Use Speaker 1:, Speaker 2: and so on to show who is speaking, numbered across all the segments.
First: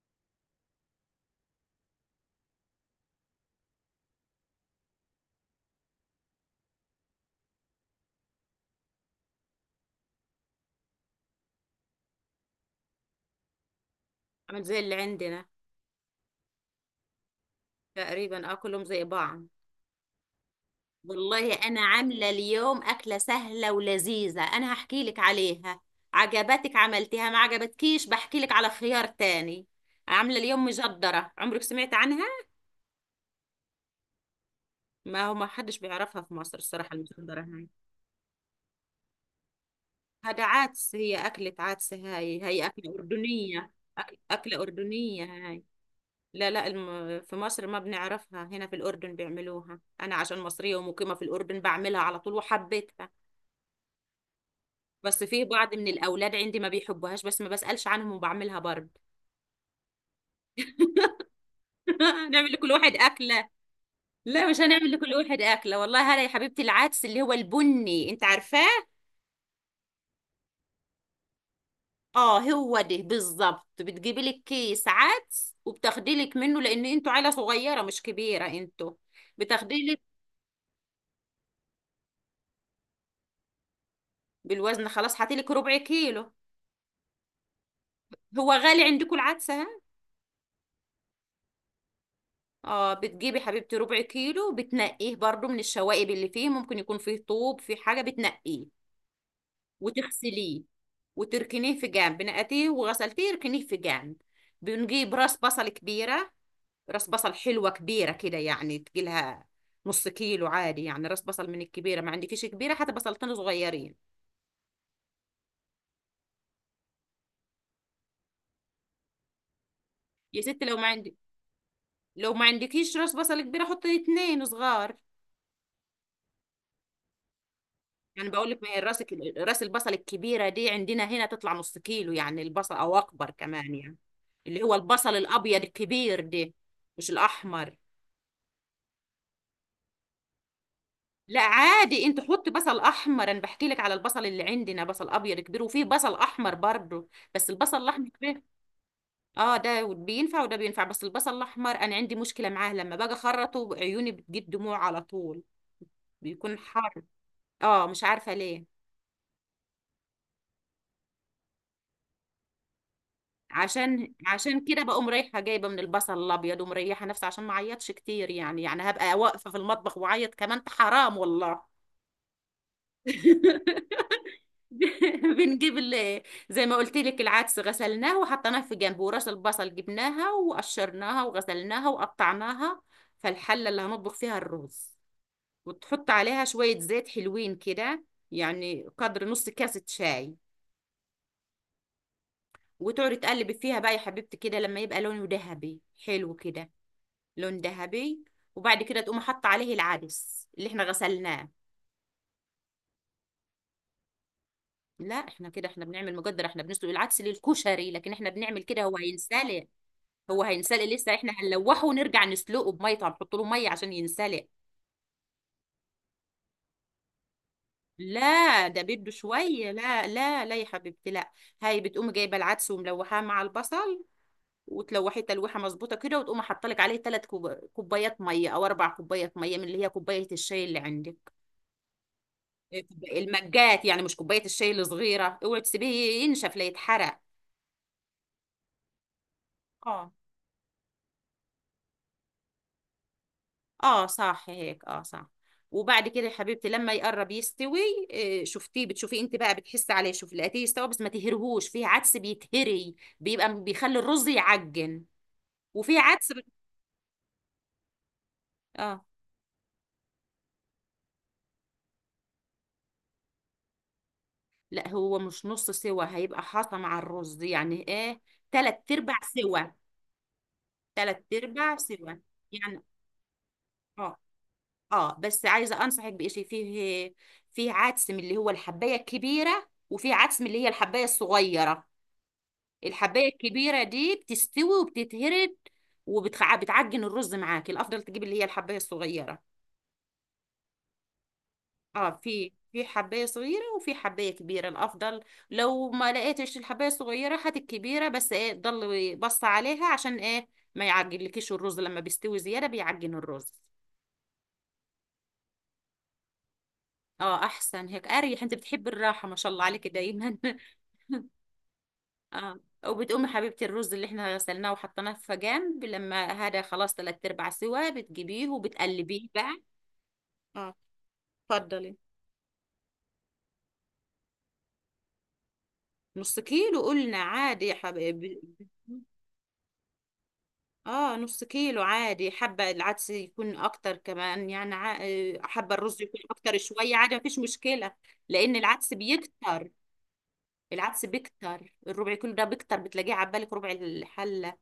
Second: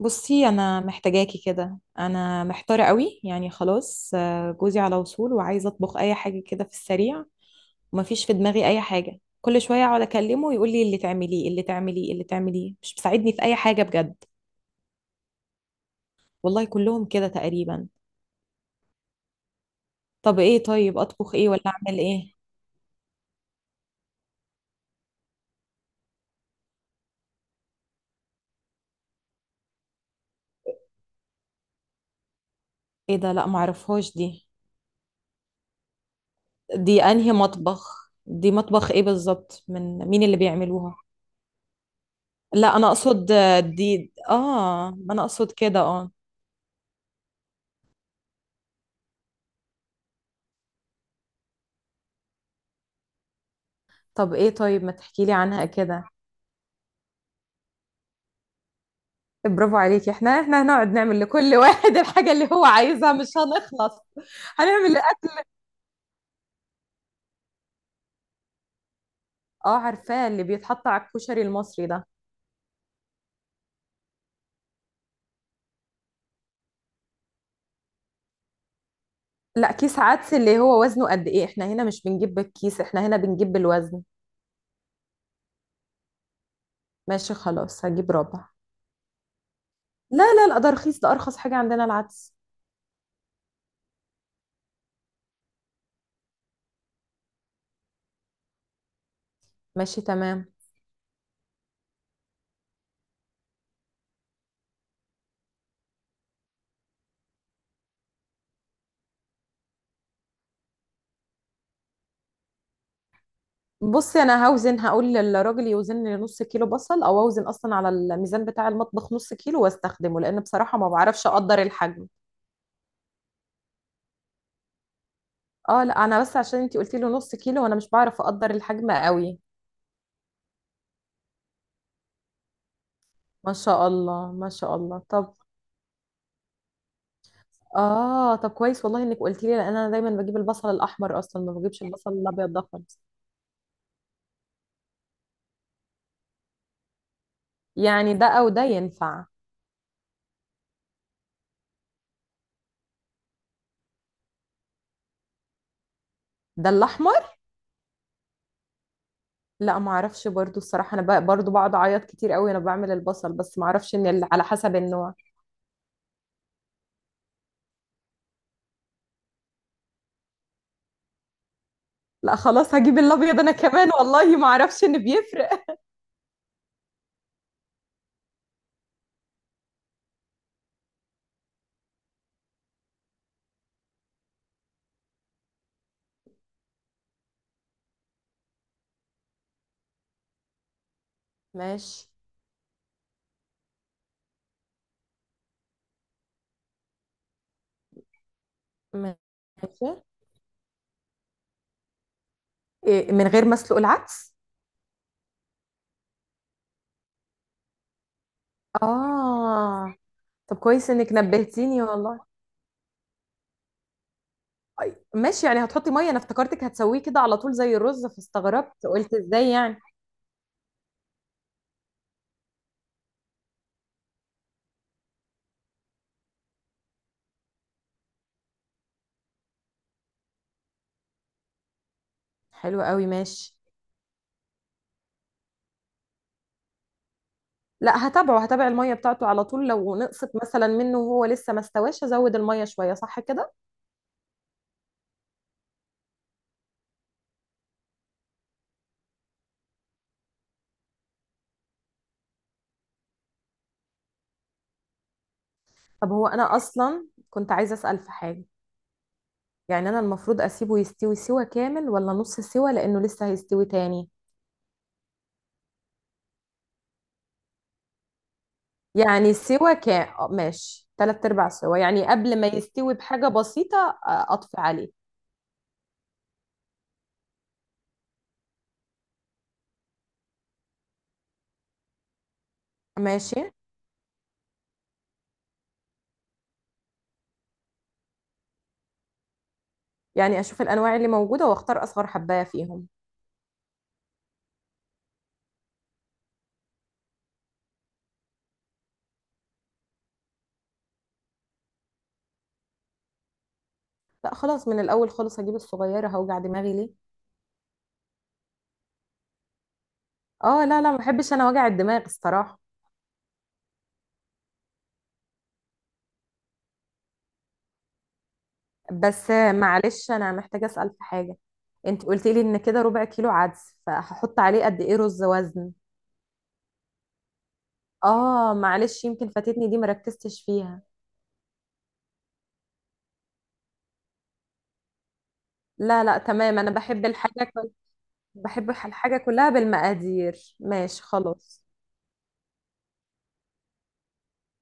Speaker 1: بصي، انا محتاجاكي كده. انا محتاره قوي يعني خلاص، جوزي على وصول وعايزه اطبخ اي حاجه كده في السريع. ومفيش في دماغي اي حاجه، كل شويه اقعد اكلمه ويقول لي اللي تعمليه اللي تعمليه اللي تعمليه، مش مساعدني في اي حاجه بجد.
Speaker 2: عامل زي اللي عندنا.
Speaker 1: والله كلهم كده تقريبا.
Speaker 2: تقريبا، اه، كلهم زي بعض.
Speaker 1: طب ايه؟ طيب اطبخ ايه
Speaker 2: والله
Speaker 1: ولا
Speaker 2: انا
Speaker 1: اعمل
Speaker 2: عامله
Speaker 1: ايه؟
Speaker 2: اليوم اكله سهله ولذيذه، انا هحكي لك عليها. عجبتك عملتيها، ما عجبتكيش بحكي لك على خيار تاني. عامله اليوم مجدره، عمرك سمعت عنها؟
Speaker 1: ايه ده؟ لا معرفهاش دي.
Speaker 2: ما هو ما حدش بيعرفها في مصر، الصراحه
Speaker 1: دي انهي
Speaker 2: المجدره هاي.
Speaker 1: مطبخ دي مطبخ ايه بالظبط؟ من مين اللي
Speaker 2: هذا عدس،
Speaker 1: بيعملوها؟
Speaker 2: هي اكله عدس هاي، هي
Speaker 1: لا انا
Speaker 2: اكله
Speaker 1: اقصد، آه،
Speaker 2: اردنيه.
Speaker 1: دي
Speaker 2: اكله
Speaker 1: اه ما انا
Speaker 2: اردنيه
Speaker 1: اقصد
Speaker 2: هاي.
Speaker 1: كده اه
Speaker 2: لا لا في مصر ما بنعرفها، هنا في الأردن بيعملوها. أنا عشان مصرية ومقيمة في الأردن بعملها على طول وحبيتها.
Speaker 1: طب ايه؟ طيب ما
Speaker 2: بس
Speaker 1: تحكي لي
Speaker 2: في
Speaker 1: عنها
Speaker 2: بعض من
Speaker 1: كده.
Speaker 2: الاولاد عندي ما بيحبوهاش، بس ما بسالش عنهم وبعملها برضه.
Speaker 1: برافو عليكي، احنا هنقعد نعمل لكل واحد الحاجة اللي
Speaker 2: نعمل
Speaker 1: هو
Speaker 2: لكل واحد
Speaker 1: عايزها، مش
Speaker 2: اكله.
Speaker 1: هنخلص.
Speaker 2: لا مش هنعمل
Speaker 1: هنعمل
Speaker 2: لكل واحد اكله والله. هلا يا حبيبتي، العدس اللي هو البني انت عارفاه؟
Speaker 1: اه، عارفاه، اللي بيتحط على الكشري المصري ده.
Speaker 2: اه هو ده بالظبط. بتجيبي لك كيس عدس وبتاخدي لك منه، لان انتوا عيله صغيره مش كبيره انتوا،
Speaker 1: لا،
Speaker 2: بتاخدي
Speaker 1: كيس
Speaker 2: لك.
Speaker 1: عدس اللي هو وزنه قد ايه؟ احنا هنا مش بنجيب بالكيس، احنا هنا بنجيب بالوزن.
Speaker 2: بالوزن خلاص، هاتي لك ربع كيلو.
Speaker 1: ماشي خلاص، هجيب ربع.
Speaker 2: هو غالي عندكم العدس، ها؟
Speaker 1: لا لا لا، ده رخيص، ده ارخص حاجة عندنا العدس.
Speaker 2: اه، بتجيبي حبيبتي ربع كيلو، بتنقيه برضو من الشوائب اللي فيه، ممكن يكون فيه طوب، في حاجه بتنقيه
Speaker 1: ماشي تمام.
Speaker 2: وتغسليه. وتركنيه في جنب، نقعتيه وغسلتيه ركنيه في جنب. بنجيب راس بصل كبيرة. راس بصل حلوة كبيرة كده يعني تجيلها نص كيلو عادي يعني راس بصل من الكبيرة. ما عندكيش كبيرة، حتى بصلتين صغيرين.
Speaker 1: بصي، انا هوزن، هقول للراجل يوزن لي نص كيلو بصل، او اوزن اصلا على الميزان بتاع المطبخ نص كيلو واستخدمه،
Speaker 2: يا
Speaker 1: لان
Speaker 2: ست لو
Speaker 1: بصراحة
Speaker 2: ما
Speaker 1: ما
Speaker 2: عندك،
Speaker 1: بعرفش اقدر الحجم.
Speaker 2: لو ما عندكيش راس بصل كبيرة حطي اتنين صغار.
Speaker 1: اه لا، انا بس عشان انتي قلتي له نص كيلو، وانا مش بعرف
Speaker 2: يعني بقول
Speaker 1: اقدر
Speaker 2: لك ما هي
Speaker 1: الحجم
Speaker 2: الراس،
Speaker 1: قوي.
Speaker 2: راس البصل الكبيرة دي عندنا هنا تطلع نص كيلو يعني البصل، او اكبر
Speaker 1: ما
Speaker 2: كمان
Speaker 1: شاء
Speaker 2: يعني.
Speaker 1: الله، ما
Speaker 2: اللي هو
Speaker 1: شاء الله.
Speaker 2: البصل
Speaker 1: طب.
Speaker 2: الابيض الكبير ده، مش الاحمر.
Speaker 1: اه طب كويس والله انك قلتي لي، لان انا دايما بجيب البصل الاحمر،
Speaker 2: لا
Speaker 1: اصلا ما بجيبش
Speaker 2: عادي
Speaker 1: البصل
Speaker 2: انت حطي
Speaker 1: الابيض ده
Speaker 2: بصل
Speaker 1: خالص.
Speaker 2: احمر، انا بحكي لك على البصل اللي عندنا، بصل ابيض كبير وفيه بصل احمر برضه، بس البصل الاحمر
Speaker 1: يعني ده
Speaker 2: كبير.
Speaker 1: او ده ينفع؟
Speaker 2: اه ده بينفع وده بينفع، بس البصل الاحمر انا عندي مشكله معاه، لما باجي اخرطه عيوني بتجيب دموع على طول، بيكون
Speaker 1: ده
Speaker 2: حار.
Speaker 1: الاحمر؟
Speaker 2: اه مش عارفه ليه.
Speaker 1: لا ما اعرفش برضو الصراحه، انا برضو بقعد اعيط كتير قوي وانا بعمل البصل، بس ما اعرفش ان
Speaker 2: عشان
Speaker 1: على
Speaker 2: عشان
Speaker 1: حسب
Speaker 2: كده بقوم
Speaker 1: النوع.
Speaker 2: رايحه جايبه من البصل الابيض ومريحه نفسي، عشان ما اعيطش كتير يعني، هبقى واقفه في المطبخ واعيط كمان، حرام والله.
Speaker 1: لا خلاص، هجيب الابيض انا كمان، والله ما اعرفش ان بيفرق.
Speaker 2: بنجيب ال- زي ما قلت لك العدس غسلناه وحطيناه في جنب، وراس البصل جبناها وقشرناها وغسلناها وقطعناها. فالحلة اللي هنطبخ فيها الرز، وتحط عليها شوية زيت حلوين كده، يعني قدر نص كاسة شاي.
Speaker 1: ماشي.
Speaker 2: وتقعدي تقلبي فيها بقى يا حبيبتي كده، لما يبقى لونه ذهبي، حلو كده، لون ذهبي. وبعد كده
Speaker 1: ماشي.
Speaker 2: تقوم حاطه عليه العدس اللي احنا غسلناه.
Speaker 1: إيه، من غير مسلوق العدس؟
Speaker 2: لا احنا كده، احنا بنعمل مقدر، احنا بنسلق العدس للكشري لكن احنا بنعمل كده، هو هينسلق.
Speaker 1: اه. طب كويس انك
Speaker 2: لسه احنا
Speaker 1: نبهتيني
Speaker 2: هنلوحه
Speaker 1: والله.
Speaker 2: ونرجع نسلقه بميه طبعا، نحط له ميه عشان ينسلق.
Speaker 1: ماشي، يعني هتحطي ميه، انا افتكرتك هتسويه كده على طول زي الرز،
Speaker 2: لا ده
Speaker 1: فاستغربت
Speaker 2: بده
Speaker 1: قلت ازاي
Speaker 2: شويه،
Speaker 1: يعني.
Speaker 2: لا لا لا يا حبيبتي، لا. هاي بتقوم جايبه العدس وملوحاه مع البصل، وتلوحيه تلويحه مظبوطه كده، وتقوم حاطه لك عليه 3 كوبايات ميه او 4 كوبايات ميه، من اللي هي كوبايه الشاي اللي عندك
Speaker 1: حلو قوي، ماشي.
Speaker 2: المجات يعني، مش كوبايه الشاي الصغيره. اوعي تسيبيه ينشف لا يتحرق.
Speaker 1: لا، هتابع الميه بتاعته على طول، لو
Speaker 2: اه
Speaker 1: نقصت مثلا منه وهو لسه ما استواش ازود الميه شويه، صح كده؟
Speaker 2: اه صح هيك، اه صح. وبعد كده يا حبيبتي لما يقرب يستوي، بتشوفيه انت بقى، بتحسي عليه، شوف لقيتيه يستوي بس ما تهرهوش، فيه عدس بيتهري بيبقى بيخلي الرز يعجن، وفيه
Speaker 1: طب هو
Speaker 2: عدس
Speaker 1: انا اصلا كنت عايزه اسال في حاجه.
Speaker 2: اه
Speaker 1: يعني انا المفروض اسيبه يستوي سوا كامل ولا نص سوا لانه لسه هيستوي تاني؟
Speaker 2: لا، هو مش نص سوا، هيبقى حاطه مع الرز يعني ايه، تلات ارباع
Speaker 1: يعني
Speaker 2: سوا.
Speaker 1: سوا كام؟ ماشي،
Speaker 2: تلات
Speaker 1: تلات ارباع
Speaker 2: ارباع
Speaker 1: سوا، يعني
Speaker 2: سوا
Speaker 1: قبل ما
Speaker 2: يعني
Speaker 1: يستوي بحاجه بسيطه.
Speaker 2: اه.
Speaker 1: آه، اطفي عليه.
Speaker 2: اه بس عايزه انصحك بشيء، فيه فيه عدس من اللي هو الحبايه الكبيره، وفيه عدس من اللي هي الحبايه الصغيره. الحبايه
Speaker 1: ماشي،
Speaker 2: الكبيره دي بتستوي وبتتهرد وبتعجن الرز معاك، الافضل تجيب اللي هي الحبايه الصغيره.
Speaker 1: يعني اشوف الانواع اللي موجوده واختار اصغر
Speaker 2: اه،
Speaker 1: حبايه
Speaker 2: في
Speaker 1: فيهم.
Speaker 2: حبايه صغيره وفي حبايه كبيره الافضل. لو ما لقيتش الحبايه الصغيره هات الكبيره، بس ايه، ضل بص عليها عشان ايه، ما يعجنلكيش الرز، لما بيستوي زياده بيعجن الرز.
Speaker 1: لا خلاص، من الاول خالص هجيب الصغيره، هوجع دماغي ليه؟
Speaker 2: اه احسن هيك اريح، انت بتحب الراحه ما شاء الله عليك دايما.
Speaker 1: اه لا لا، ما بحبش انا وجع الدماغ
Speaker 2: اه،
Speaker 1: الصراحه.
Speaker 2: وبتقومي حبيبتي الرز اللي احنا غسلناه وحطيناه في جنب، لما هذا خلاص تلات ارباع سوا، بتجيبيه وبتقلبيه
Speaker 1: بس
Speaker 2: بقى.
Speaker 1: معلش، انا محتاجه
Speaker 2: اه
Speaker 1: اسال في حاجه.
Speaker 2: اتفضلي.
Speaker 1: انت قلت لي ان كده ربع كيلو عدس، فهحط عليه قد ايه رز وزن؟
Speaker 2: نص كيلو قلنا عادي يا حبايبي.
Speaker 1: اه معلش، يمكن فاتتني دي مركزتش فيها.
Speaker 2: اه نص كيلو عادي، حبة العدس يكون اكتر كمان يعني حبة الرز
Speaker 1: لا لا
Speaker 2: يكون اكتر
Speaker 1: تمام، انا
Speaker 2: شوية
Speaker 1: بحب
Speaker 2: عادي مفيش
Speaker 1: الحاجه
Speaker 2: مشكلة، لان
Speaker 1: بحب
Speaker 2: العدس
Speaker 1: الحاجه كلها
Speaker 2: بيكتر.
Speaker 1: بالمقادير، ماشي
Speaker 2: العدس
Speaker 1: خلاص.
Speaker 2: بيكتر، الربع كيلو ده بيكتر بتلاقيه عبالك ربع الحلة،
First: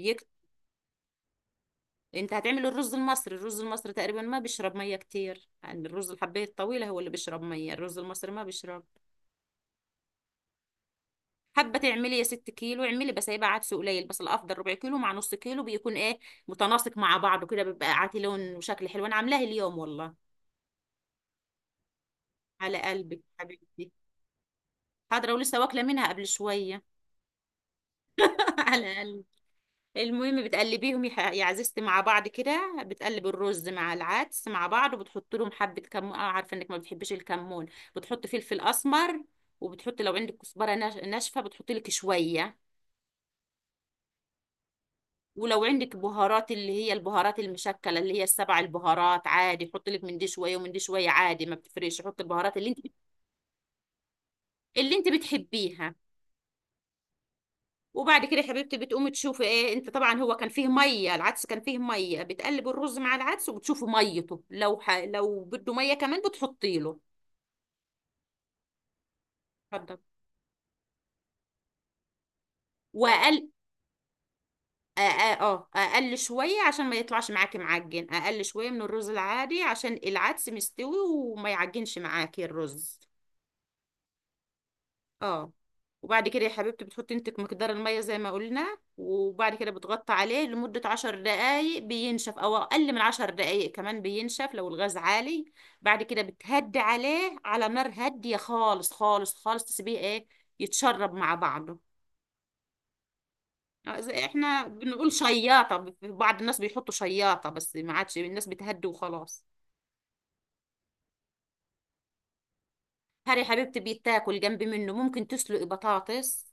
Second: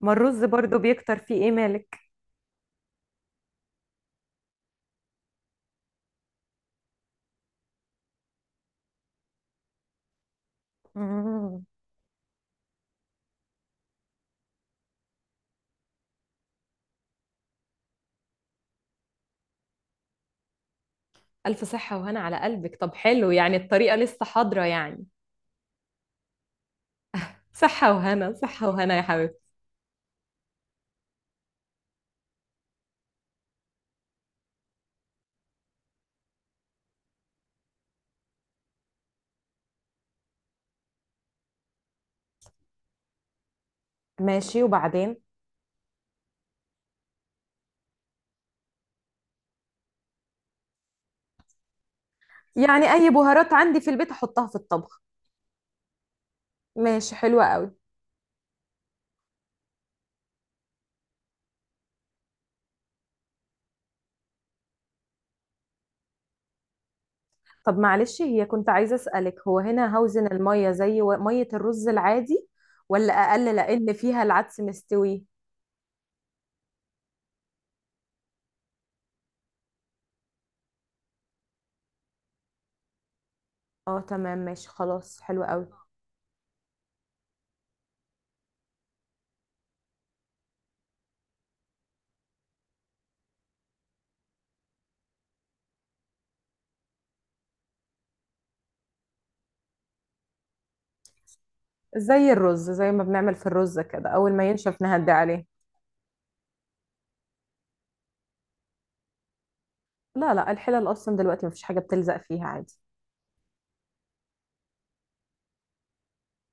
Speaker 1: ما الرز برضو بيكتر، فيه ايه مالك؟
Speaker 2: انت هتعمل الرز المصري، الرز المصري تقريبا ما بيشرب مية كتير يعني، الرز الحباية الطويلة هو اللي بيشرب مية، الرز المصري ما بيشرب.
Speaker 1: مم.
Speaker 2: حابه تعملي يا ست كيلو اعملي، بس هيبقى عدس قليل، بس الافضل ربع كيلو مع نص كيلو بيكون ايه، متناسق مع بعضه كده، بيبقى عاتي لون وشكل حلو انا عاملاه اليوم والله.
Speaker 1: ألف صحة وهنا على قلبك.
Speaker 2: على
Speaker 1: طب
Speaker 2: قلبك
Speaker 1: حلو، يعني
Speaker 2: حبيبتي.
Speaker 1: الطريقة لسه حاضرة يعني؟
Speaker 2: حاضره، ولسه واكله منها قبل شويه.
Speaker 1: صحة وهنا، صحة وهنا
Speaker 2: على
Speaker 1: يا
Speaker 2: قلبي.
Speaker 1: حبيبتي.
Speaker 2: المهم بتقلبيهم يا عزيزتي مع بعض كده، بتقلب الرز مع العدس مع بعض وبتحط لهم حبه كمون، اه عارفه انك ما بتحبيش الكمون. بتحط فلفل اسمر، وبتحط لو عندك كزبره ناشفه بتحطي لك شويه.
Speaker 1: ماشي، وبعدين؟
Speaker 2: ولو عندك بهارات اللي هي البهارات المشكلة اللي هي السبع البهارات عادي، حط لك من دي شوية ومن دي شوية عادي ما بتفرقش، حط البهارات اللي انت
Speaker 1: يعني اي بهارات عندي في البيت احطها في
Speaker 2: اللي
Speaker 1: الطبخ؟
Speaker 2: انت بتحبيها.
Speaker 1: ماشي، حلوة قوي.
Speaker 2: وبعد كده يا حبيبتي بتقومي تشوفي ايه، انت طبعا هو كان فيه ميه، العدس كان فيه ميه، بتقلب الرز مع العدس وبتشوفي ميته، لو بده ميه كمان بتحطي له.
Speaker 1: طب معلش، هي كنت عايزة اسألك، هو
Speaker 2: اتفضل
Speaker 1: هنا هوزن المية زي مية الرز العادي، ولا
Speaker 2: واقل.
Speaker 1: اقل لان فيها العدس
Speaker 2: اه
Speaker 1: مستوي؟
Speaker 2: اه اقل شويه عشان ما يطلعش معاكي معجن، اقل شويه من الرز العادي عشان العدس مستوي وما يعجنش معاكي الرز.
Speaker 1: اه تمام، ماشي خلاص، حلو
Speaker 2: اه،
Speaker 1: قوي.
Speaker 2: وبعد كده يا حبيبتي بتحطي انت مقدار المية زي ما قلنا، وبعد كده بتغطي عليه لمدة 10 دقايق بينشف، او اقل من 10 دقايق كمان بينشف لو الغاز عالي. بعد كده بتهدي عليه على نار هادية خالص خالص خالص، تسيبيه ايه، يتشرب مع بعضه.
Speaker 1: زي الرز، زي ما بنعمل في الرز كده،
Speaker 2: زي
Speaker 1: اول ما
Speaker 2: احنا
Speaker 1: ينشف نهدي
Speaker 2: بنقول
Speaker 1: عليه.
Speaker 2: شياطة، بعض الناس بيحطوا شياطة بس ما عادش الناس بتهدي وخلاص.
Speaker 1: لا لا، الحلل اصلا دلوقتي مفيش حاجة بتلزق فيها عادي.
Speaker 2: هاري يا حبيبتي، بيتاكل جنب منه، ممكن تسلقي بطاطس،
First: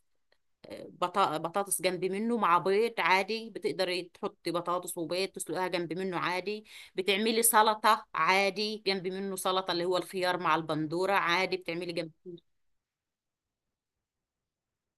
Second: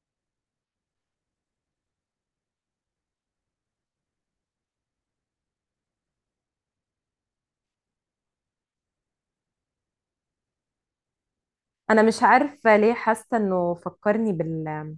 Speaker 2: بطاطس جنب منه مع بيض عادي، بتقدري تحطي بطاطس وبيض تسلقيها جنب منه عادي. بتعملي سلطة عادي جنب منه، سلطة اللي هو الخيار مع البندورة عادي بتعملي
Speaker 1: انا
Speaker 2: جنب
Speaker 1: مش
Speaker 2: منه.
Speaker 1: عارفه ليه حاسه انه فكرني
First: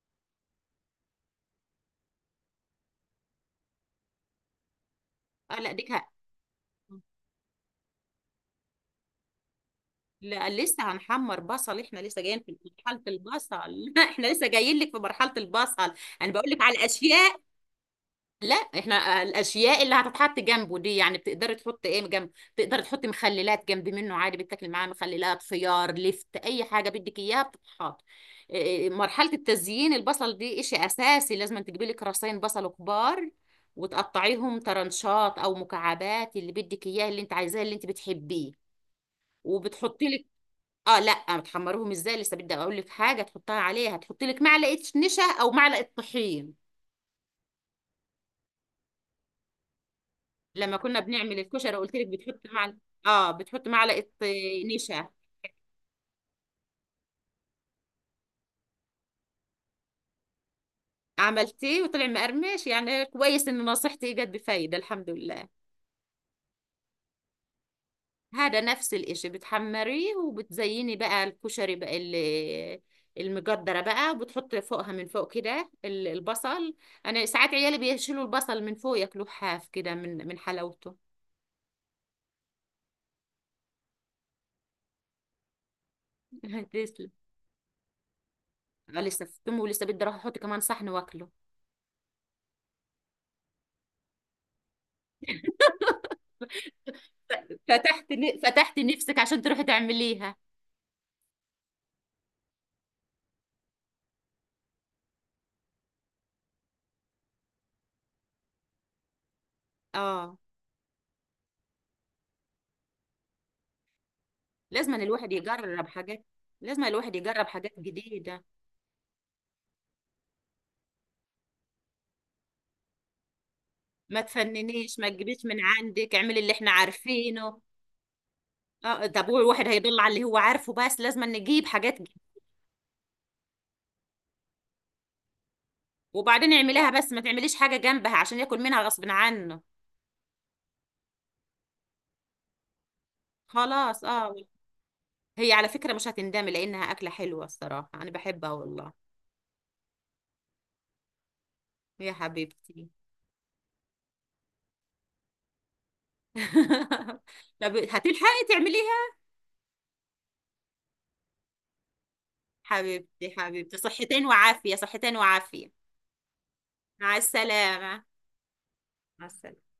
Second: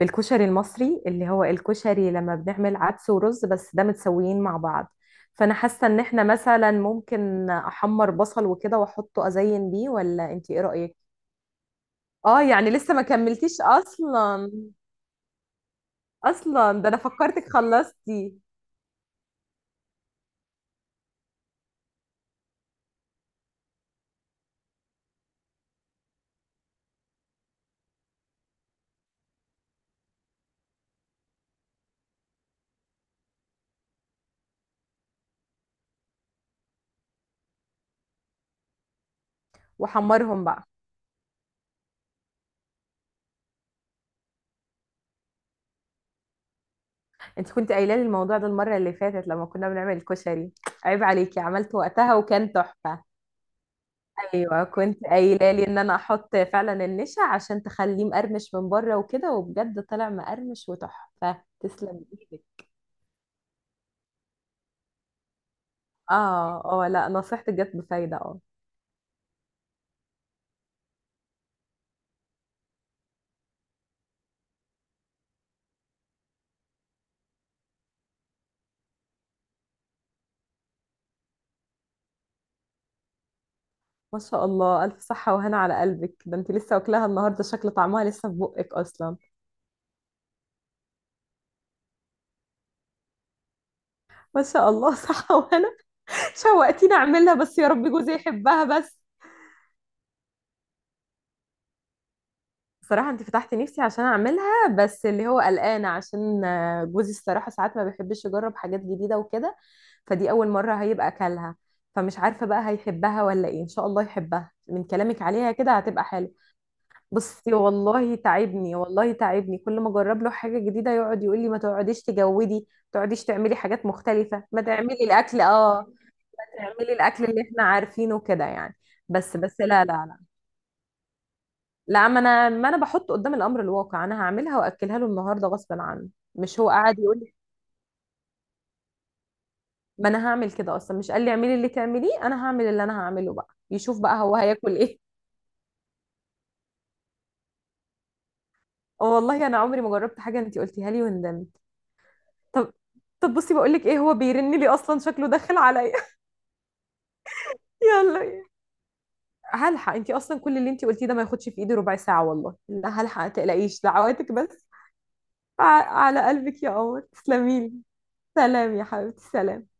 Speaker 1: بالكشري المصري، اللي هو الكشري لما بنعمل عدس ورز، بس ده متسويين مع بعض. فانا
Speaker 2: اه لا
Speaker 1: حاسه ان احنا مثلا ممكن احمر بصل وكده واحطه ازين بيه، ولا
Speaker 2: لا
Speaker 1: انت ايه
Speaker 2: لسه
Speaker 1: رايك؟
Speaker 2: هنحمر بصل، احنا لسه جايين
Speaker 1: اه
Speaker 2: في
Speaker 1: يعني لسه
Speaker 2: مرحلة
Speaker 1: ما
Speaker 2: البصل.
Speaker 1: كملتيش
Speaker 2: لا احنا لسه
Speaker 1: اصلا؟
Speaker 2: جايين لك في مرحلة البصل، انا بقول لك على
Speaker 1: اصلا ده انا
Speaker 2: الاشياء.
Speaker 1: فكرتك خلصتي.
Speaker 2: لا احنا الاشياء اللي هتتحط جنبه دي يعني بتقدري تحطي ايه جنب، تقدري تحطي مخللات جنب منه عادي، بتاكلي معاه مخللات خيار لفت اي حاجه بدك اياها بتتحط. مرحله التزيين البصل دي اشي اساسي، لازم تجيبي لك راسين بصل كبار، وتقطعيهم ترنشات او مكعبات اللي بدك اياه اللي انت عايزاه اللي انت بتحبيه وبتحطي لك.
Speaker 1: وحمرهم بقى.
Speaker 2: اه لا بتحمروهم ازاي، لسه بدي اقول لك حاجه تحطها عليها، تحطي لك معلقه نشا او معلقه طحين.
Speaker 1: انت كنت قايله لي الموضوع ده المره اللي فاتت لما كنا بنعمل الكشري.
Speaker 2: لما كنا
Speaker 1: عيب
Speaker 2: بنعمل
Speaker 1: عليكي،
Speaker 2: الكشري
Speaker 1: عملت
Speaker 2: قلت لك
Speaker 1: وقتها
Speaker 2: بتحط
Speaker 1: وكان
Speaker 2: معلقه.
Speaker 1: تحفه.
Speaker 2: اه بتحط معلقه
Speaker 1: ايوه، كنت
Speaker 2: نشا.
Speaker 1: قايله لي ان انا احط فعلا النشا عشان تخليه مقرمش من بره وكده، وبجد طلع مقرمش وتحفه،
Speaker 2: عملتيه
Speaker 1: تسلم
Speaker 2: وطلع
Speaker 1: ايدك.
Speaker 2: مقرمش، يعني كويس ان نصيحتي جت بفايده الحمد لله.
Speaker 1: اه اه، لا نصيحتك جت بفايده اه
Speaker 2: هذا نفس الاشي، بتحمريه وبتزيني بقى الكشري بقى المجدره بقى، وبتحط فوقها من فوق كده البصل. انا ساعات عيالي بيشيلوا البصل من فوق ياكلوه حاف كده من حلاوته.
Speaker 1: ما شاء الله، الف صحه وهنا على قلبك، ده انت لسه واكلاها
Speaker 2: تسلم.
Speaker 1: النهارده، شكل طعمها لسه في بقك اصلا.
Speaker 2: لسه في تمه ولسه بدي اروح احط كمان صحن واكله.
Speaker 1: ما شاء الله، صحه وهنا. شوقتيني اعملها، بس يا رب
Speaker 2: فتحت
Speaker 1: جوزي يحبها
Speaker 2: فتحت
Speaker 1: بس.
Speaker 2: نفسك عشان تروحي تعمليها.
Speaker 1: صراحة انت فتحتي نفسي عشان اعملها، بس اللي هو قلقانة عشان، جوزي الصراحة ساعات ما بيحبش يجرب حاجات جديدة وكده. فدي
Speaker 2: اه
Speaker 1: اول مرة هيبقى اكلها. فمش عارفة بقى هيحبها ولا ايه، ان شاء الله يحبها، من
Speaker 2: لازم أن
Speaker 1: كلامك
Speaker 2: الواحد
Speaker 1: عليها كده
Speaker 2: يجرب
Speaker 1: هتبقى
Speaker 2: حاجات،
Speaker 1: حلو.
Speaker 2: لازم أن الواحد يجرب
Speaker 1: بصي،
Speaker 2: حاجات
Speaker 1: والله
Speaker 2: جديدة.
Speaker 1: تعبني، والله تعبني، كل ما اجرب له حاجة جديدة يقعد يقول لي ما تقعديش تجودي، ما تقعديش تعملي حاجات
Speaker 2: ما
Speaker 1: مختلفة، ما تعملي
Speaker 2: تفننيش، ما
Speaker 1: الاكل
Speaker 2: تجيبيش من
Speaker 1: اه
Speaker 2: عندك، اعملي
Speaker 1: ما
Speaker 2: اللي احنا
Speaker 1: تعملي الاكل اللي
Speaker 2: عارفينه.
Speaker 1: احنا عارفينه كده يعني.
Speaker 2: اه طب
Speaker 1: بس
Speaker 2: هو
Speaker 1: بس،
Speaker 2: الواحد
Speaker 1: لا
Speaker 2: هيضل على
Speaker 1: لا.
Speaker 2: اللي هو عارفه، بس لازم أن نجيب حاجات
Speaker 1: لا
Speaker 2: جديدة.
Speaker 1: ما انا بحط قدام الامر الواقع، انا هعملها واكلها له النهارده غصبا عنه.
Speaker 2: وبعدين
Speaker 1: مش هو
Speaker 2: اعمليها
Speaker 1: قاعد
Speaker 2: بس
Speaker 1: يقول
Speaker 2: ما
Speaker 1: لي؟
Speaker 2: تعمليش حاجة جنبها عشان ياكل منها غصب عنه.
Speaker 1: ما انا هعمل كده اصلا، مش قال لي اعملي اللي تعمليه، انا هعمل اللي انا هعمله بقى، يشوف
Speaker 2: خلاص
Speaker 1: بقى
Speaker 2: اه.
Speaker 1: هو هياكل ايه.
Speaker 2: هي على فكرة مش هتندمي لأنها أكلة حلوة الصراحة، أنا بحبها والله.
Speaker 1: اه والله انا عمري ما جربت حاجه انت قلتيها لي وندمت.
Speaker 2: يا
Speaker 1: طب.
Speaker 2: حبيبتي.
Speaker 1: طب بصي، بقول لك ايه، هو بيرن لي اصلا شكله داخل عليا.
Speaker 2: طب هتلحقي
Speaker 1: يلا.
Speaker 2: تعمليها؟
Speaker 1: هلحق، انت اصلا كل اللي انت قلتيه ده ما ياخدش في ايدي ربع ساعه والله، لا هلحق ما
Speaker 2: حبيبتي حبيبتي،
Speaker 1: تقلقيش،
Speaker 2: صحتين
Speaker 1: دعواتك بس.
Speaker 2: وعافية، صحتين
Speaker 1: ع-
Speaker 2: وعافية.
Speaker 1: على قلبك يا قمر،
Speaker 2: مع
Speaker 1: تسلمي لي.
Speaker 2: السلامة.
Speaker 1: سلام يا حبيبتي،
Speaker 2: مع السلامة.
Speaker 1: سلام.